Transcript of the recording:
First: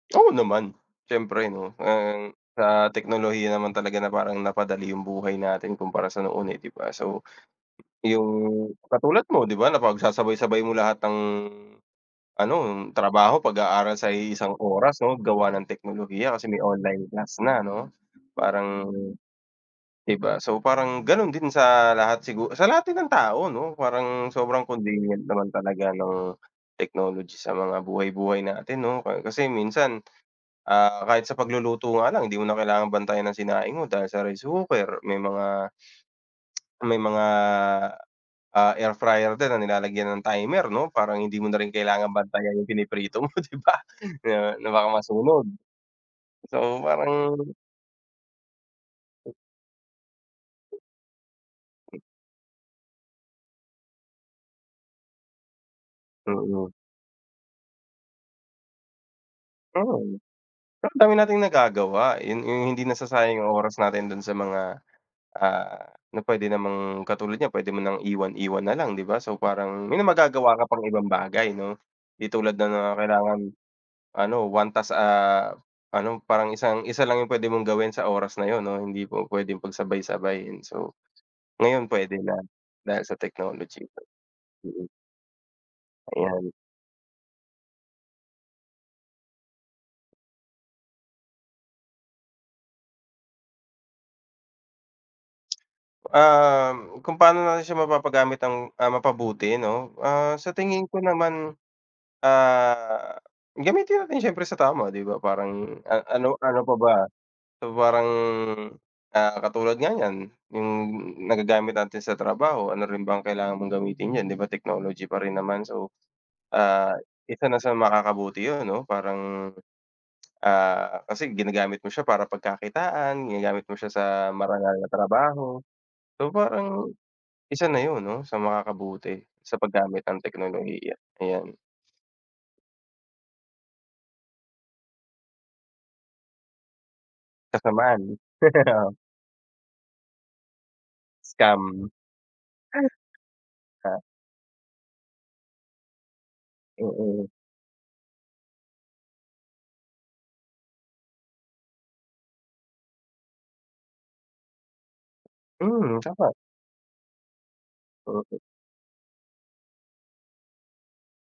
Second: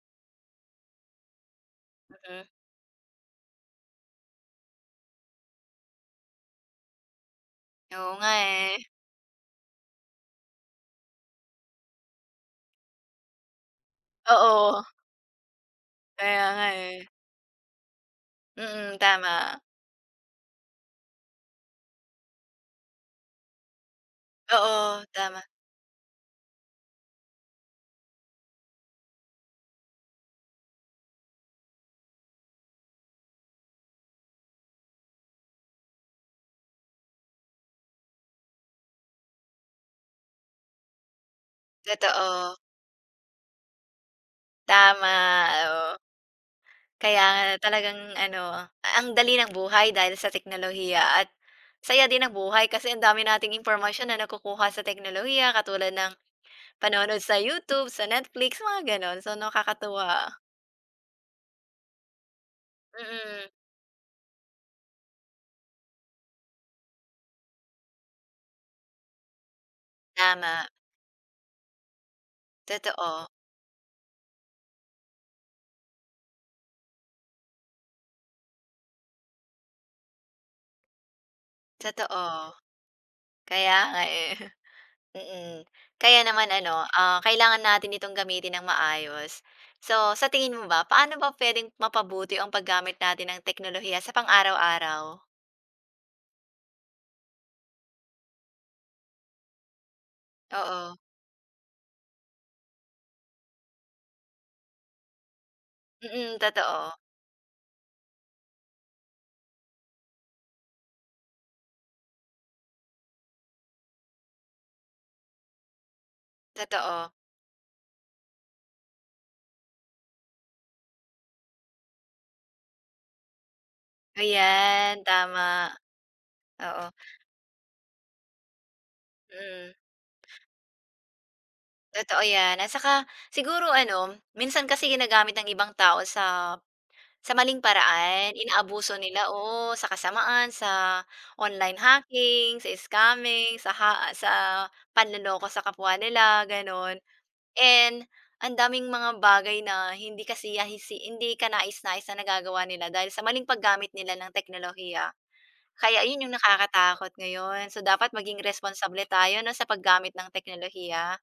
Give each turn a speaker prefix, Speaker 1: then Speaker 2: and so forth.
Speaker 1: Oo naman. Siyempre, 'no, uhm,
Speaker 2: Mhm.
Speaker 1: sa teknolohiya naman talaga na parang napadali yung buhay natin kumpara sa noon, eh, di ba? So,
Speaker 2: Oo nga,
Speaker 1: yung
Speaker 2: eh.
Speaker 1: katulad mo, 'di ba, napagsasabay-sabay mo lahat ng ano, trabaho, pag-aaral, sa iisang
Speaker 2: Oo.
Speaker 1: oras, 'no, gawa ng teknolohiya
Speaker 2: Kaya
Speaker 1: kasi may
Speaker 2: nga, eh.
Speaker 1: online class na, 'no? Parang
Speaker 2: Mm, tama.
Speaker 1: di ba? So, parang ganun din sa lahat sigu sa lahat din ng tao, no, parang sobrang
Speaker 2: Oo,
Speaker 1: convenient
Speaker 2: tama.
Speaker 1: naman talaga ng technology sa mga buhay-buhay natin, 'no? Ka kasi minsan, ah, kahit sa pagluluto nga lang, hindi mo na kailangang bantayan ang sinaing mo dahil sa rice cooker. May mga may mga, ah, air fryer din na nilalagyan ng timer, 'no, parang hindi mo na rin kailangan bantayan
Speaker 2: Totoo.
Speaker 1: yung piniprito mo, 'di ba? Na na baka masunog.
Speaker 2: Tama, oo.
Speaker 1: So,
Speaker 2: Kaya
Speaker 1: parang
Speaker 2: nga talagang ano, ang
Speaker 1: Hmm.
Speaker 2: dali ng buhay dahil sa
Speaker 1: Hmm.
Speaker 2: teknolohiya at
Speaker 1: Hmm.
Speaker 2: saya din ng buhay kasi ang dami nating impormasyon na nakukuha sa teknolohiya katulad ng
Speaker 1: Mm.
Speaker 2: panonood sa YouTube, sa Netflix, mga gano'n. So,
Speaker 1: Hmm.
Speaker 2: nakakatuwa.
Speaker 1: Ang dami nating nagagawa. Yun yung hindi nasasayang
Speaker 2: Mm.
Speaker 1: yung oras natin dun sa mga, ah, na pwede namang katulad niyan, pwede mo nang iwan-iwan na lang, 'di ba? So, parang may magagawa ka
Speaker 2: Tama.
Speaker 1: pang ibang bagay, 'no? Di tulad na nga
Speaker 2: Totoo.
Speaker 1: kailangan, ano, 1 task, ah, ano, parang isang isa lang yung pwede mong gawin sa oras na yun, no? Hindi pu-puwedeng pagsabay-sabayin. So, ngayon, pwede na
Speaker 2: Totoo,
Speaker 1: dahil sa
Speaker 2: kaya
Speaker 1: technology.
Speaker 2: nga, eh.
Speaker 1: Mm.
Speaker 2: Mm, kaya
Speaker 1: Ayan.
Speaker 2: naman ano, ah, kailangan natin itong gamitin ng maayos. So, sa tingin mo ba, paano ba pwedeng mapabuti ang paggamit natin ng teknolohiya sa pang-araw-araw?
Speaker 1: Uhm, kung paano natin siya mapapagamit ng, ah mapabuti, 'no? Ah, sa tingin
Speaker 2: Oo.
Speaker 1: ko naman, ah, gamitin natin siyempre sa tama, 'di ba? Parang a
Speaker 2: Mm,
Speaker 1: ano ano pa ba?
Speaker 2: totoo.
Speaker 1: So, parang, ah, katulad nga niyan, yung nagagamit natin sa trabaho. Ano rin ba ang kailangan mong gamitin yan 'di ba, technology pa rin naman? So, ah,
Speaker 2: Totoo.
Speaker 1: isa na sa makakabuti yun, 'no, parang, ah, kasi ginagamit mo siya para pagkakitaan, ginagamit mo siya sa marangal na
Speaker 2: Ayan,
Speaker 1: trabaho.
Speaker 2: tama.
Speaker 1: So,
Speaker 2: Oo.
Speaker 1: parang isa na yun, 'no, sa makakabuti sa
Speaker 2: Hmm.
Speaker 1: paggamit ng teknolohiya, ayan.
Speaker 2: Totoo 'yan at saka siguro ano, minsan kasi ginagamit ng ibang tao sa sa maling
Speaker 1: Kasamaan.
Speaker 2: paraan.
Speaker 1: Oh.
Speaker 2: Inaabuso nila, oo. Sa kasamaan, sa online
Speaker 1: Scam.
Speaker 2: hacking, sa scamming, sa
Speaker 1: Ha?
Speaker 2: ha sa panloloko sa kapwa nila, gano'n.
Speaker 1: Mm.
Speaker 2: And ang daming mga bagay na hindi kasiya si hindi kanais-nais na nagagawa nila dahil sa maling paggamit nila ng teknolohiya.
Speaker 1: Mm.
Speaker 2: Kaya ayun
Speaker 1: Tama.
Speaker 2: yung nakakatakot ngayon. So, dapat
Speaker 1: Mm.
Speaker 2: maging responsable tayo, 'no, sa paggamit ng teknolohiya.